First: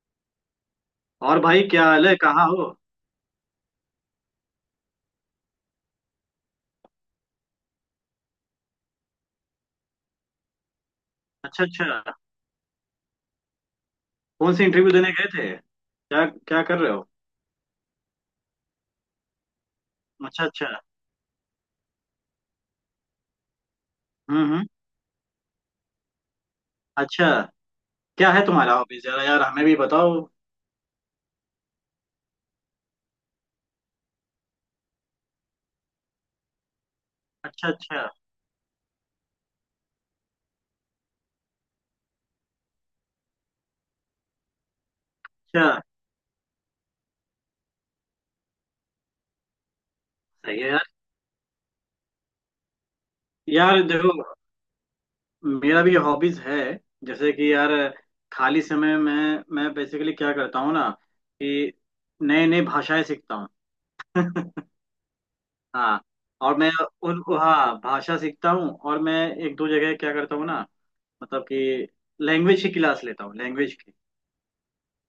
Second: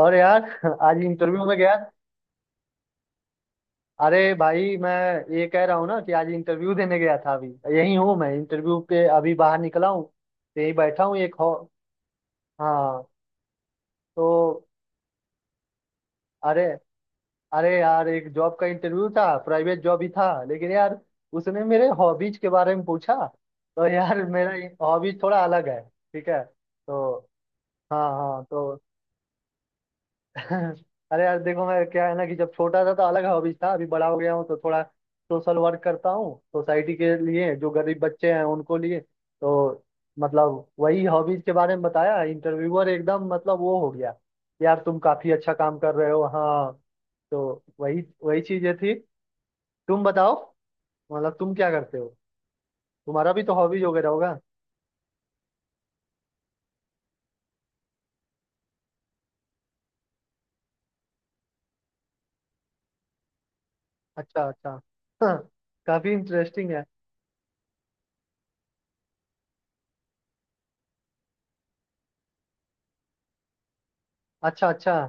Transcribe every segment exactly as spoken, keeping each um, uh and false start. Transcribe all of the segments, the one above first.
और यार आज और इंटरव्यू में भाई, गया। क्या हाल है? कहाँ हो? अरे भाई मैं ये कह रहा हूँ ना कि आज इंटरव्यू देने गया था अभी। यही हूँ, मैं इंटरव्यू पे अभी बाहर निकला हूँ। तो यही बैठा हूँ एक हॉ अच्छा, अच्छा। हाँ, तो कौन से इंटरव्यू देने गए थे? क्या क्या अरे कर रहे हो? अरे यार, एक जॉब का इंटरव्यू था, प्राइवेट जॉब ही था अच्छा, अच्छा। लेकिन यार। उसने मेरे हॉबीज के बारे में पूछा। तो यार हम्म, मेरा हम्म। हॉबीज थोड़ा अलग है। ठीक है, तो अच्छा। हाँ, क्या हाँ, है तुम्हारा तो हॉबी? जरा यार, हमें भी बताओ। अरे यार देखो, मैं क्या है ना कि जब छोटा था तो अलग हॉबीज था, अभी बड़ा हो गया हूँ तो थोड़ा सोशल वर्क करता हूँ सोसाइटी के लिए, अच्छा, जो गरीब अच्छा, बच्चे हैं उनको लिए। तो मतलब वही हॉबीज के बारे में बताया। इंटरव्यूअर एकदम मतलब वो हो गया, यार तुम काफी अच्छा अच्छा। काम कर रहे हो, हाँ। तो वही वही चीजें थी। तुम बताओ, सही है यार। मतलब तुम क्या करते हो? तुम्हारा भी तो हॉबीज यार वगैरह देखो, होगा। मेरा भी हॉबीज है। जैसे कि यार, खाली समय में मैं बेसिकली क्या करता हूँ ना, कि नए नए भाषाएं सीखता हूँ। अच्छा, अच्छा। हाँ। काफी और इंटरेस्टिंग मैं, है। उन, हाँ, भाषा सीखता हूँ और मैं एक दो जगह क्या करता हूँ ना, मतलब कि लैंग्वेज की क्लास लेता हूँ, लैंग्वेज की। अच्छा, अच्छा।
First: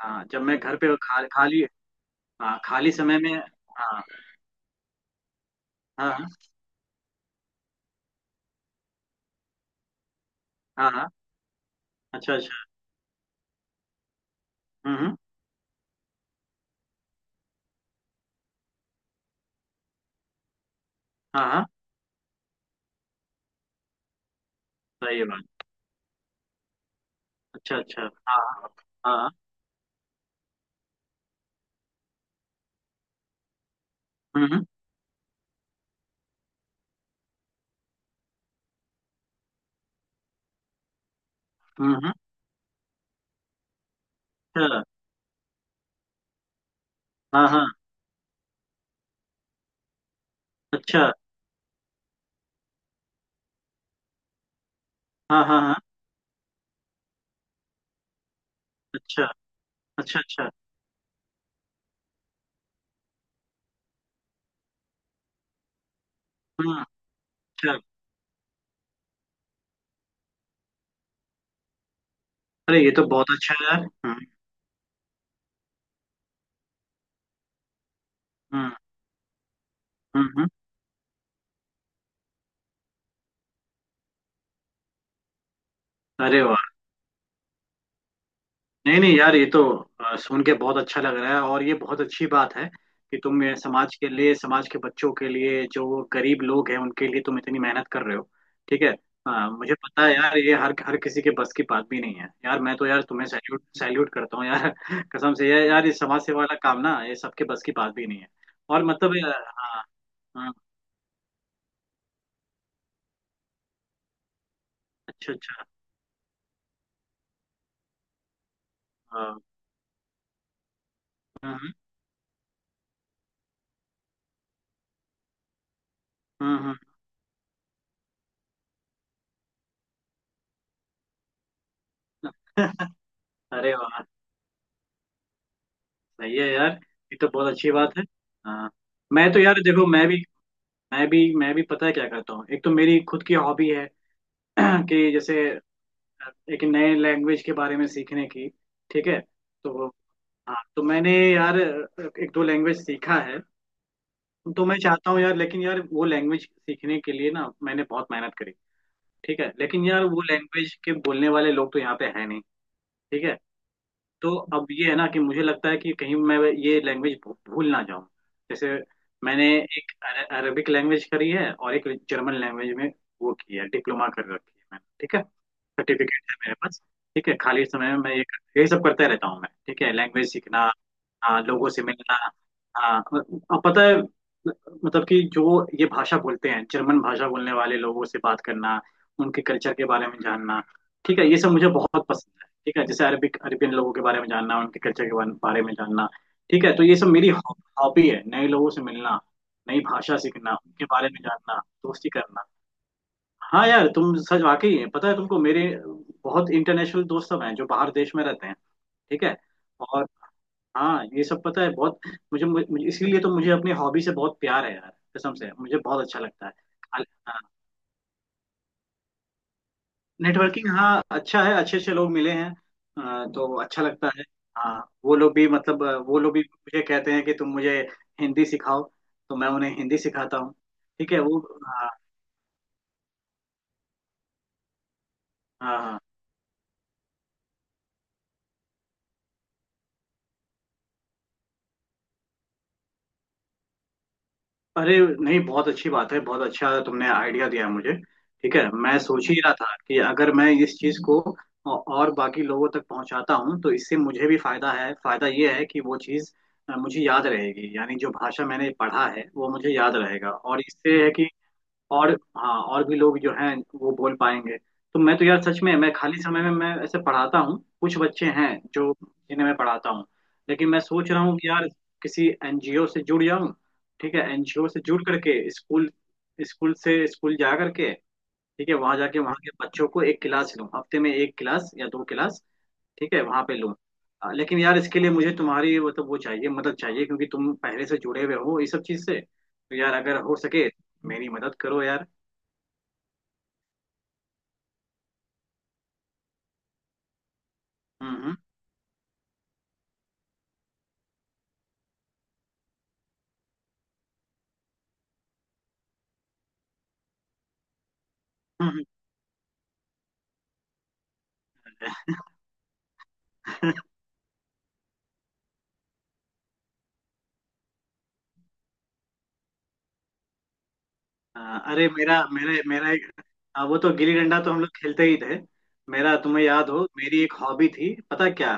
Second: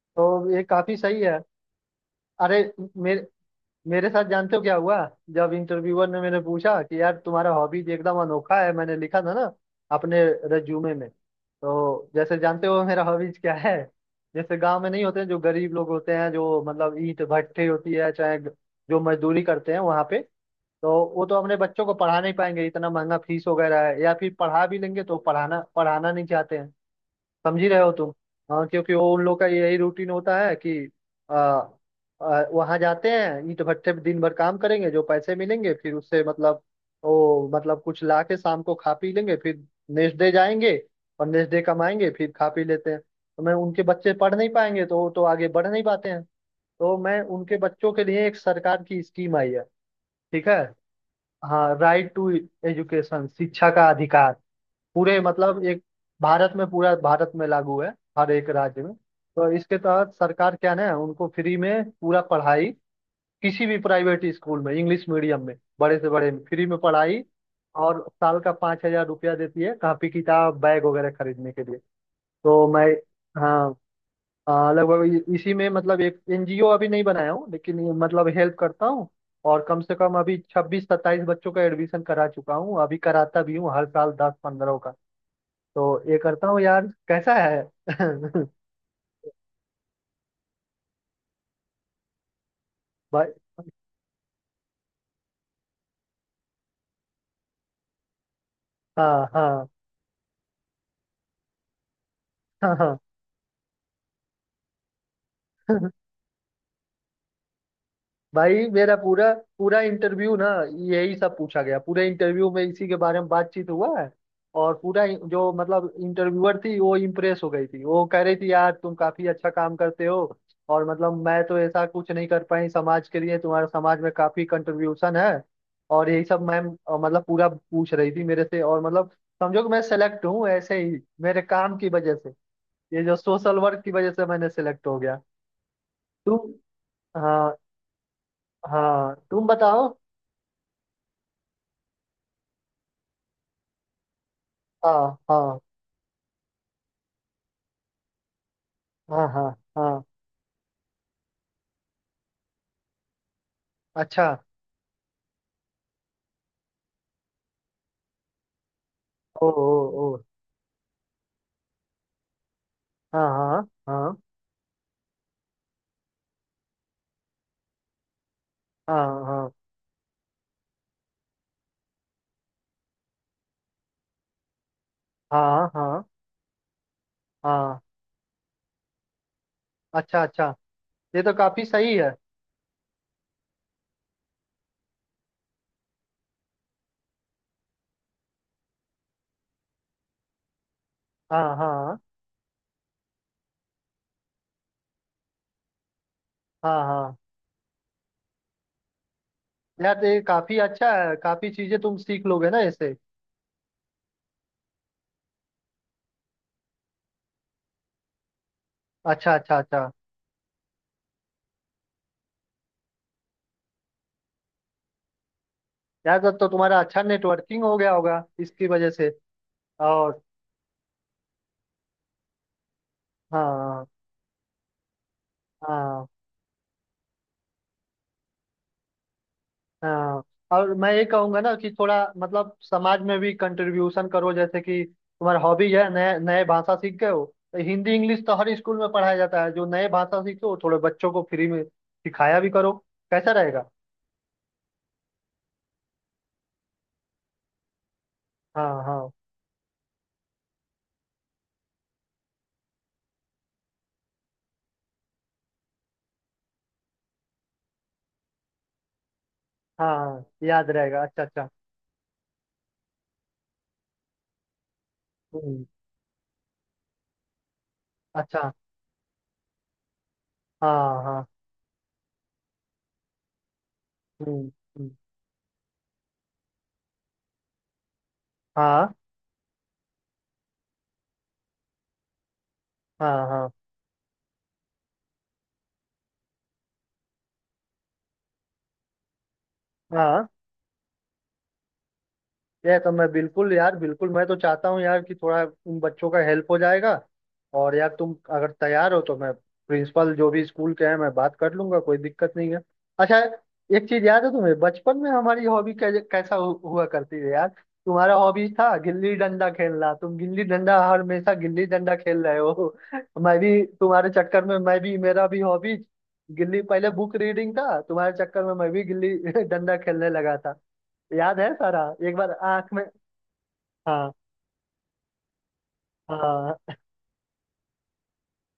हाँ, जब तो मैं ये घर पे काफी सही खा, है। खाली। अरे, हाँ, खाली समय मेरे में। हाँ मेरे साथ जानते हो क्या हुआ? जब इंटरव्यूअर हाँ ने हाँ मैंने पूछा कि यार तुम्हारा हॉबीज एकदम अनोखा है, मैंने लिखा था ना अपने हाँ रिज्यूमे हाँ, में। तो अच्छा, जैसे अच्छा। जानते हो मेरा हॉबीज क्या है? जैसे गांव में हम्म, नहीं हम्म, होते हैं जो गरीब लोग होते हैं, जो मतलब ईंट भट्ठी होती है, चाहे ग- जो मजदूरी करते हैं वहां पे। तो वो तो हाँ अपने हाँ। बच्चों को पढ़ा नहीं पाएंगे, इतना महंगा फीस वगैरह है, या फिर पढ़ा भी लेंगे तो सही है पढ़ाना बात। पढ़ाना नहीं चाहते हैं। समझ ही अच्छा, रहे हो अच्छा। तुम। हाँ हाँ, हाँ क्योंकि वो उन हाँ। लोग का यही रूटीन होता है कि आ, आ, वहां जाते हैं, ईंट भट्टे पे दिन भर काम हम्म, करेंगे, जो पैसे मिलेंगे फिर उससे मतलब वो मतलब कुछ ला के शाम को खा पी लेंगे, फिर नेक्स्ट डे जाएंगे। और नेक्स्ट डे हम्म, हम्म, कमाएंगे हम्म। फिर खा पी लेते हैं, तो मैं उनके बच्चे पढ़ नहीं पाएंगे, तो वो तो आगे बढ़ नहीं पाते हैं। तो मैं अच्छा, हाँ उनके हाँ। बच्चों के लिए, एक सरकार की स्कीम आई है। ठीक है। अच्छा। हाँ, राइट टू एजुकेशन, शिक्षा का अधिकार। पूरे हाँ हाँ मतलब हाँ। एक भारत में, पूरा भारत में लागू है, हर एक राज्य में। अच्छा, तो इसके तहत अच्छा। अच्छा। सरकार क्या ना, उनको फ्री में पूरा पढ़ाई, किसी भी प्राइवेट स्कूल में, इंग्लिश मीडियम में, बड़े से बड़े में फ्री में हम्म। पढ़ाई। अच्छा। और साल का पाँच हजार रुपया देती है, कॉपी किताब बैग वगैरह खरीदने के लिए। तो अरे, मैं ये तो बहुत अच्छा है हाँ, यार। हम्म। हाँ, लगभग इ- इसी में मतलब एक एनजीओ अभी नहीं बनाया हूँ लेकिन ये मतलब हेल्प हम्म, करता हूँ। और कम से कम हम्म, अभी हम्म। छब्बीस सत्ताईस बच्चों का एडमिशन करा चुका हूँ, अभी कराता भी हूँ हर साल दस पंद्रह का। तो ये अरे करता हूँ वाह! यार, कैसा है? नहीं नहीं यार, ये तो अ, सुन के बहुत अच्छा लग रहा है। और ये बहुत अच्छी बात है कि भाई, तुम ये समाज के लिए, समाज के बच्चों के लिए, जो वो गरीब लोग हैं उनके लिए तुम इतनी मेहनत कर रहे हो। ठीक है। हाँ, हाँ, हाँ, मुझे पता है यार, ये हर हर किसी के बस की बात भी नहीं है यार। हाँ, मैं तो हाँ। यार तुम्हें सैल्यूट सैल्यूट करता हूँ यार। कसम से यार, यार ये समाज सेवा वाला काम ना, ये सबके बस की बात भी नहीं है। भाई और मेरा मतलब ये- पूरा पूरा हाँ। इंटरव्यू ना, हाँ। यही सब पूछा गया। पूरे इंटरव्यू में इसी के बारे में बातचीत हुआ है। और पूरा इ- अच्छा, जो अच्छा। मतलब इंटरव्यूअर थी वो इम्प्रेस हो गई थी, वो कह रही थी यार तुम काफी हाँ, अच्छा काम करते हो। और मतलब मैं तो हम्म ऐसा कुछ नहीं कर पाई समाज के लिए, तुम्हारा समाज में काफी कंट्रीब्यूशन है। और यही सब हम्म हम्म मैम हम्म। अ, मतलब पूरा पूछ रही थी मेरे से, और मतलब समझो कि मैं सेलेक्ट हूँ ऐसे ही, मेरे काम की वजह से, ये जो सोशल अरे वर्क की वाह! वजह से मैंने सिलेक्ट हो गया। सही है तुम यार, ये तो बहुत हाँ, अच्छी बात है। हाँ। हाँ, मैं तो तुम यार देखो, बताओ। मैं भी मैं भी मैं भी पता है क्या करता हूँ। एक तो मेरी खुद की हॉबी है। कि हाँ, जैसे हाँ, एक नए लैंग्वेज के बारे में सीखने की। ठीक है। हाँ, हाँ, तो हाँ। हाँ, तो मैंने यार एक दो लैंग्वेज सीखा है। अच्छा। तो मैं चाहता हूँ यार, लेकिन यार वो लैंग्वेज सीखने के लिए ना, मैंने बहुत मेहनत करी। ठीक ओ, है, ओ, लेकिन यार ओ। वो लैंग्वेज के बोलने वाले लोग तो यहाँ पे है नहीं। हाँ, ठीक है। हाँ, हाँ, तो अब ये है ना, कि मुझे लगता है कि कहीं मैं ये लैंग्वेज भूल ना जाऊं। जैसे हाँ, मैंने हाँ, एक अर- अरबिक लैंग्वेज करी है और एक जर्मन लैंग्वेज में वो की है, डिप्लोमा कर रखी है मैंने। ठीक है। हाँ, हाँ, सर्टिफिकेट है मेरे पास। ठीक है, खाली हाँ। समय में मैं ये यही सब करते रहता हूँ मैं। ठीक है, अच्छा, लैंग्वेज अच्छा। सीखना, ये तो हाँ, काफी लोगों से सही है। मिलना, हाँ। और पता है, मतलब कि जो ये भाषा बोलते हैं, जर्मन भाषा बोलने वाले लोगों से बात करना, उनके कल्चर के बारे में जानना। ठीक है, ये सब हाँ, मुझे हाँ, बहुत पसंद है। ठीक है, जैसे अरबिक, अरबियन लोगों के बारे में जानना, उनके कल्चर के बारे बारे में जानना। ठीक है, हाँ, तो ये सब हाँ, मेरी हॉबी है, नए लोगों से मिलना, नई यार तो भाषा ये सीखना, काफी उनके अच्छा बारे है, में काफी जानना, चीजें तुम दोस्ती सीख करना। लोगे ना इससे। हाँ यार, तुम सच, वाकई है, पता है तुमको, मेरे बहुत इंटरनेशनल दोस्त सब हैं जो बाहर देश में रहते हैं। ठीक अच्छा, है। अच्छा, अच्छा, और हाँ, ये सब पता है। बहुत मुझे, मुझे इसीलिए तो मुझे अपनी हॉबी से बहुत प्यार है यार। कसम से मुझे बहुत यार अच्छा तब लगता तो है। तुम्हारा अच्छा हाल- हाँ। नेटवर्किंग हो गया होगा इसकी वजह से। और नेटवर्किंग, हाँ, अच्छा है, अच्छे अच्छे लोग मिले हैं। अ, तो अच्छा हाँ, लगता है। हाँ, वो लोग भी मतलब, अ, हाँ, वो लोग भी मुझे कहते हैं कि तुम मुझे हिंदी सिखाओ। तो मैं उन्हें हिंदी हाँ, सिखाता हूँ। और मैं ये ठीक है वो, कहूंगा ना कि हाँ थोड़ा मतलब समाज में भी कंट्रीब्यूशन करो, जैसे कि तुम्हारा हॉबी हाँ है हाँ। नए नए भाषा सीख गए हो। तो हिंदी इंग्लिश तो हर स्कूल में पढ़ाया जाता है, जो नए भाषा सीखे हो थोड़े बच्चों को फ्री में सिखाया भी करो। कैसा रहेगा? अरे नहीं, बहुत अच्छी बात है। बहुत अच्छा तुमने आइडिया दिया है मुझे। ठीक है, हाँ, मैं हाँ, सोच ही रहा था कि अगर मैं इस चीज को औ- और बाकी लोगों तक पहुंचाता हूं तो इससे मुझे भी फायदा है। फायदा ये है कि वो चीज अ, मुझे याद रहेगी, यानी जो भाषा मैंने पढ़ा है वो मुझे हाँ, याद हाँ, रहेगा। और याद रहेगा, इससे है अच्छा, कि अच्छा, और हाँ, और भी लोग जो हैं वो बोल पाएंगे। तो मैं तो यार सच हम्म, में, मैं खाली समय में मैं ऐसे पढ़ाता हूँ, कुछ बच्चे हैं अच्छा, जो, जिन्हें मैं पढ़ाता हूँ। लेकिन मैं हाँ, सोच रहा हाँ, हूँ कि यार, किसी एन जी ओ से जुड़ जाऊँ। ठीक है, हम्म, एन जी ओ से हम्म, जुड़ करके स्कूल स्कूल से स्कूल जा करके। ठीक है, हाँ, वहाँ जाके वहाँ के बच्चों को एक क्लास लूँ, हफ्ते में एक क्लास या दो क्लास, ठीक है हाँ, वहाँ हाँ, पे लूँ। अ, लेकिन यार इसके लिए मुझे तुम्हारी मतलब वो चाहिए मदद चाहिए, क्योंकि तुम पहले से जुड़े हुए हो इस सब चीज़ से। तो यार अगर हाँ, हो सके, मेरी मदद करो यार। ये तो मैं बिल्कुल यार, बिल्कुल मैं तो चाहता हूँ यार कि थोड़ा उन बच्चों का हेल्प हो जाएगा। और यार तुम हम्म, हम्म, अगर तैयार हो तो मैं प्रिंसिपल जो भी स्कूल के हैं मैं बात कर लूंगा, कोई दिक्कत नहीं है। अच्छा, एक चीज याद है तुम्हें? बचपन में हमारी हॉबी कैसा हु, हुआ करती है यार? तुम्हारा हॉबी था हम्म, गिल्ली डंडा खेलना, तुम गिल्ली डंडा, हमेशा गिल्ली डंडा हम्म। खेल रहे हो। मैं भी हाँ। तुम्हारे चक्कर में, मैं भी मेरा भी हॉबी गिल्ली, पहले बुक रीडिंग था, तुम्हारे चक्कर में मैं भी गिल्ली डंडा खेलने लगा था। याद है सारा, अरे एक मेरा बार मेरे आंख में मेरा एक। हाँ, वो तो हाँ, गिल्ली डंडा तो हम लोग खेलते ही थे। मेरा तुम्हें हाँ। याद हो, मेरी एक हॉबी थी, पता क्या?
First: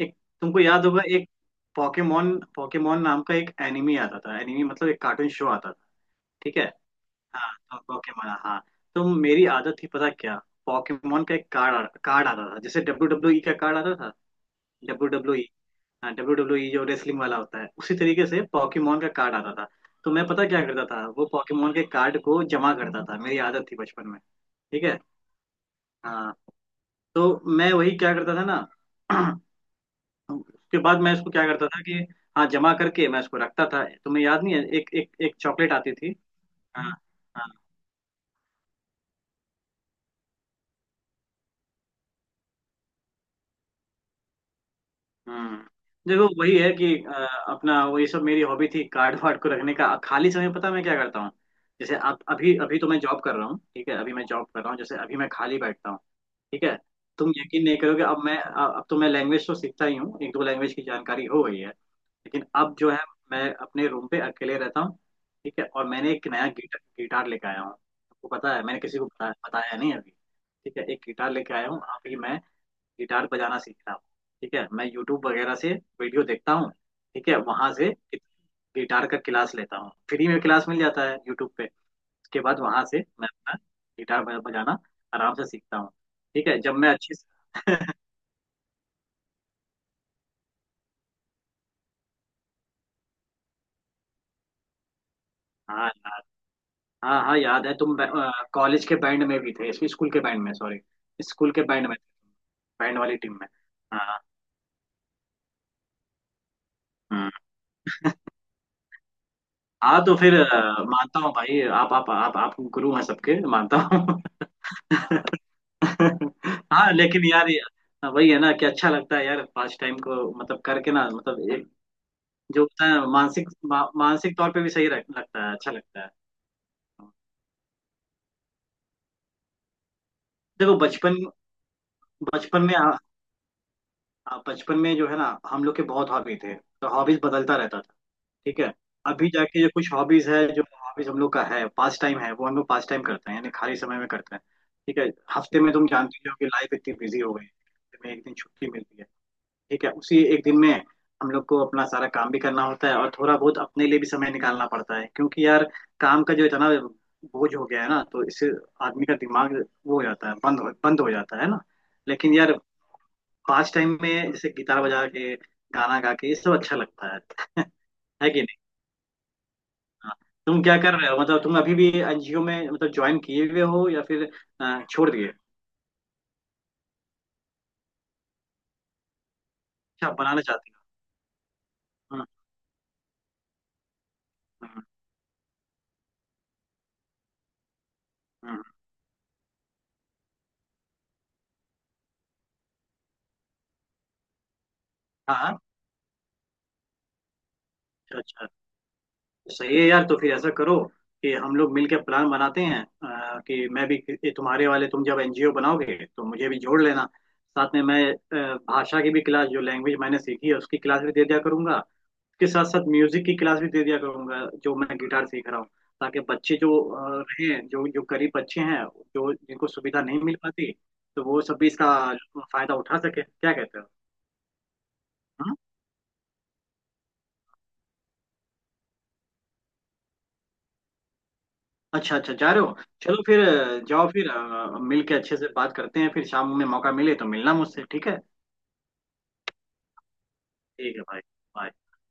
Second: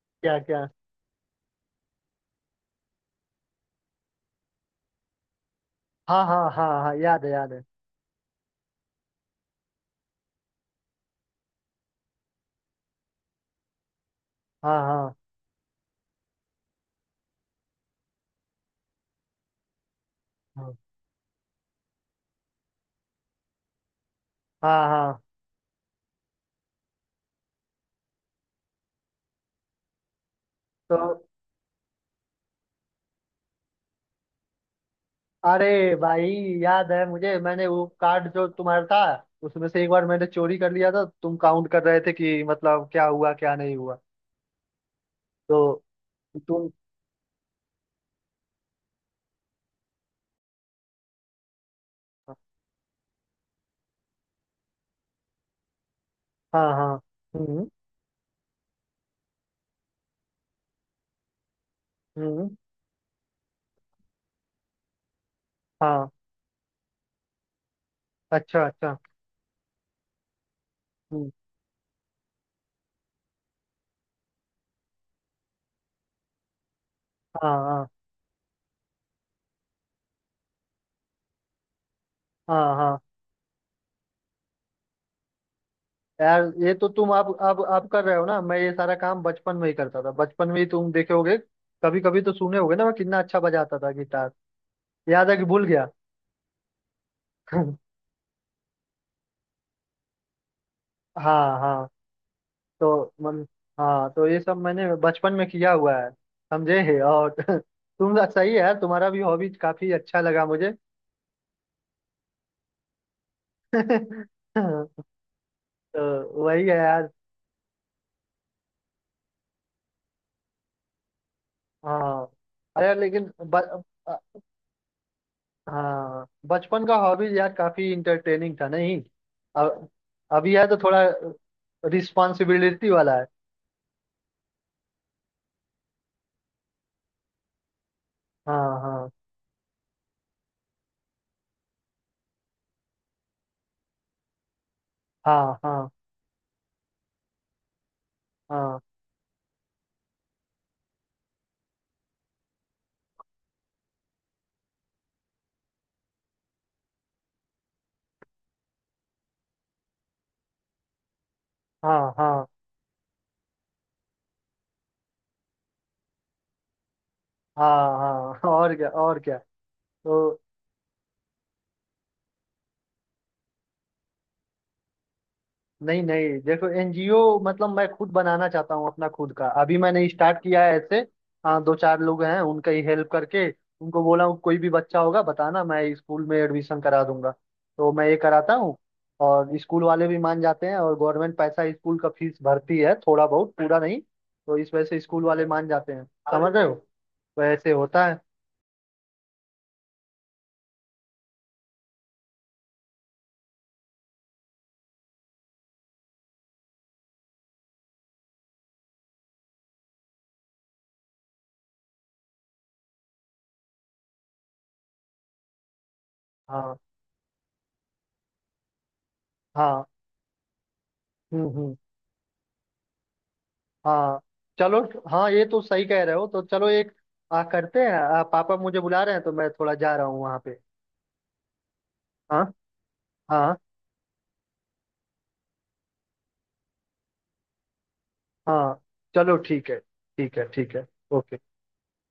एक, क्या तुमको क्या? याद होगा, एक पोकेमोन, पोकेमोन नाम का एक एनिमी आता था, एनिमी मतलब एक कार्टून शो आता था। हाँ, हाँ, ठीक है। हाँ, हाँ, याद है, याद हाँ है, तो पोकेमोन, हाँ। तो मेरी आदत थी, पता क्या? पोकेमोन का एक कार्ड, कार्ड आता था, जैसे डब्ल्यू डब्ल्यू ई का कार्ड आता था। हाँ, हाँ, डब्ल्यू, हाँ, डब्ल्यू डब्ल्यू ई जो रेसलिंग वाला होता है, उसी तरीके से पॉकीमोन का कार्ड आता था। तो मैं पता क्या हाँ, करता था, वो पॉकीमोन के कार्ड को जमा करता था, मेरी आदत थी बचपन में। ठीक हाँ, है। हाँ। हाँ, तो मैं वही क्या करता था ना। उसके तो बाद मैं इसको क्या करता था कि हाँ, जमा करके मैं इसको रखता था। तुम्हें याद नहीं है, एक एक एक चॉकलेट आती अरे थी। भाई, हाँ याद है मुझे, हाँ। मैंने वो कार्ड जो तुम्हारा था, उसमें से एक बार मैंने चोरी कर लिया था, तुम काउंट कर रहे थे कि मतलब क्या हुआ क्या नहीं हुआ। तो हम्म। देखो, वही तुम है कि अ, अपना वही सब मेरी हॉबी थी, कार्ड वार्ड को रखने का। खाली समय पता है मैं क्या करता हूँ? जैसे अब, अभी अभी तो मैं जॉब कर रहा हूँ। ठीक है, अभी मैं जॉब कर रहा हूँ, जैसे अभी मैं खाली बैठता हूँ। ठीक हाँ, है। हाँ, तुम यकीन हम्म, नहीं करोगे, अब मैं अब तो मैं लैंग्वेज तो सीखता ही हूँ, एक दो लैंग्वेज की जानकारी हो गई है। लेकिन हम्म, अब जो है, मैं अपने रूम पे अकेले रहता हूँ। ठीक है, और हाँ, मैंने एक नया गिटार, गिटार लेके आया हूँ, आपको पता है? अच्छा, मैंने अच्छा, किसी को बताया, बताया नहीं अभी। ठीक है, एक हम्म, गिटार लेके आया हूँ अभी मैं, गिटार बजाना सीख रहा हूँ। ठीक है, मैं यूट्यूब वगैरह से वीडियो देखता हूँ। ठीक है, हाँ, वहां हाँ, से गिटार का क्लास लेता हूँ, फ्री में क्लास मिल जाता है यूट्यूब पे। उसके बाद हाँ, वहां हाँ, से मैं अपना गिटार बज- बजाना आराम से सीखता हूँ। यार ठीक है, ये जब तो मैं तुम अच्छी। आप आप आप कर रहे हो ना, मैं ये सारा काम बचपन में ही करता था, बचपन में ही तुम देखे होगे, कभी कभी तो सुने होगे ना, मैं कितना अच्छा बजाता था गिटार। याद है कि भूल हाँ गया? यार, हाँ हाँ याद है। तुम कॉलेज के बैंड में भी थे, स्कूल के बैंड में सॉरी, स्कूल हाँ, के हाँ, बैंड में, बैंड तो वाली टीम मन, में। हाँ, हाँ। तो ये सब मैंने बचपन में किया हुआ है, समझे है? हम्म। और तुम सही है यार, तुम्हारा भी हॉबी काफी हाँ, तो अच्छा फिर लगा मुझे। अ, मानता हूँ भाई, आप आप आप आप गुरु हैं सबके, मानता हूँ। तो वही है हाँ, यार, लेकिन यार ये- वही है ना कि अच्छा लगता है यार पास टाइम को मतलब करके ना, मतलब एक हाँ। जो होता अरे है लेकिन मानसिक, ब, मा, मानसिक तौर पे भी सही रख, लगता है, अच्छा लगता है। हाँ, बचपन का हॉबीज यार काफी इंटरटेनिंग था नहीं? अब अभी है देखो, तो थोड़ा बचपन बचपन में रिस्पॉन्सिबिलिटी आ, वाला है। आ- बचपन में जो है ना, हम लोग के बहुत हॉबी थे, तो हॉबीज बदलता रहता था। ठीक है। हाँ, हाँ, अभी जाके जो कुछ हॉबीज है, जो हॉबीज हम लोग का है, पास टाइम है, वो हम लोग पास टाइम करते हैं, यानी खाली समय में करते हैं। ठीक है। हाँ, हफ्ते में, तुम हाँ, जानते ही हो कि लाइफ इतनी बिजी हो गई है, हफ्ते में एक दिन छुट्टी हाँ, मिलती है। ठीक है, उसी एक दिन में हम लोग को अपना सारा काम भी करना होता है और थोड़ा बहुत अपने लिए भी समय निकालना पड़ता है। क्योंकि यार, काम का जो इतना बोझ हो गया है ना, तो इससे आदमी का दिमाग वो हो जाता है, बंद हो बंद हो जाता है ना। लेकिन हाँ, यार, पास टाइम में जैसे गिटार बजा के, गाना गा के, ये सब अच्छा लगता है। हाँ, है हाँ, कि हाँ, नहीं? और क्या और क्या? हाँ। तो तुम क्या कर रहे हो? मतलब तुम अभी भी एन जी ओ में मतलब ज्वाइन किए हुए हो, या फिर अ, छोड़ दिए? नहीं, नहीं, देखो एनजीओ मतलब मैं खुद बनाना चाहता हूँ अपना खुद का, अभी मैंने अच्छा, स्टार्ट बनाना किया चाहते है ऐसे। हाँ, दो चार हो? लोग हाँ हैं उनका ही हेल्प करके उनको बोला हूँ, कोई भी हाँ बच्चा होगा बताना मैं स्कूल में एडमिशन करा दूंगा। तो मैं ये कराता हाँ हूँ। और स्कूल वाले भी मान जाते हैं, और गवर्नमेंट पैसा स्कूल का फीस भरती है, थोड़ा बहुत, पूरा नहीं। तो इस वजह से स्कूल वाले हाँ, मान जाते हैं, समझ रहे हो? वैसे होता है। अच्छा, अच्छा। सही है यार, तो फिर ऐसा करो कि हम लोग मिलकर प्लान बनाते हैं, अ, कि मैं भी कि तुम्हारे वाले तुम जब एनजीओ बनाओगे तो मुझे भी जोड़ लेना, साथ में मैं अ, भाषा की भी क्लास, जो लैंग्वेज मैंने सीखी है उसकी क्लास भी दे दिया करूंगा, के साथ साथ म्यूजिक की क्लास भी दे दिया करूंगा जो मैं गिटार सीख रहा हूँ। ताकि बच्चे हाँ, जो अ, हैं, जो जो गरीब बच्चे हैं, जो जिनको हाँ, सुविधा नहीं मिल पाती, तो वो हम्म, सब भी हम्म, इसका फायदा उठा सके। क्या कहते हो? हाँ, चलो, हाँ, ये हाँ? तो सही कह रहे हो, तो चलो एक आ, करते हैं। आ, पापा मुझे बुला रहे हैं, तो मैं थोड़ा जा रहा हूँ वहाँ पे। अच्छा अच्छा, हाँ, जा रहे हो। चलो फिर हाँ, अ, जाओ, फिर अ, मिल के अच्छे से बात करते हैं, फिर शाम में मौका मिले तो मिलना मुझसे। ठीक है, हाँ, चलो, ठीक है, ठीक है, ठीक है, ठीक है भाई। ओके। bye।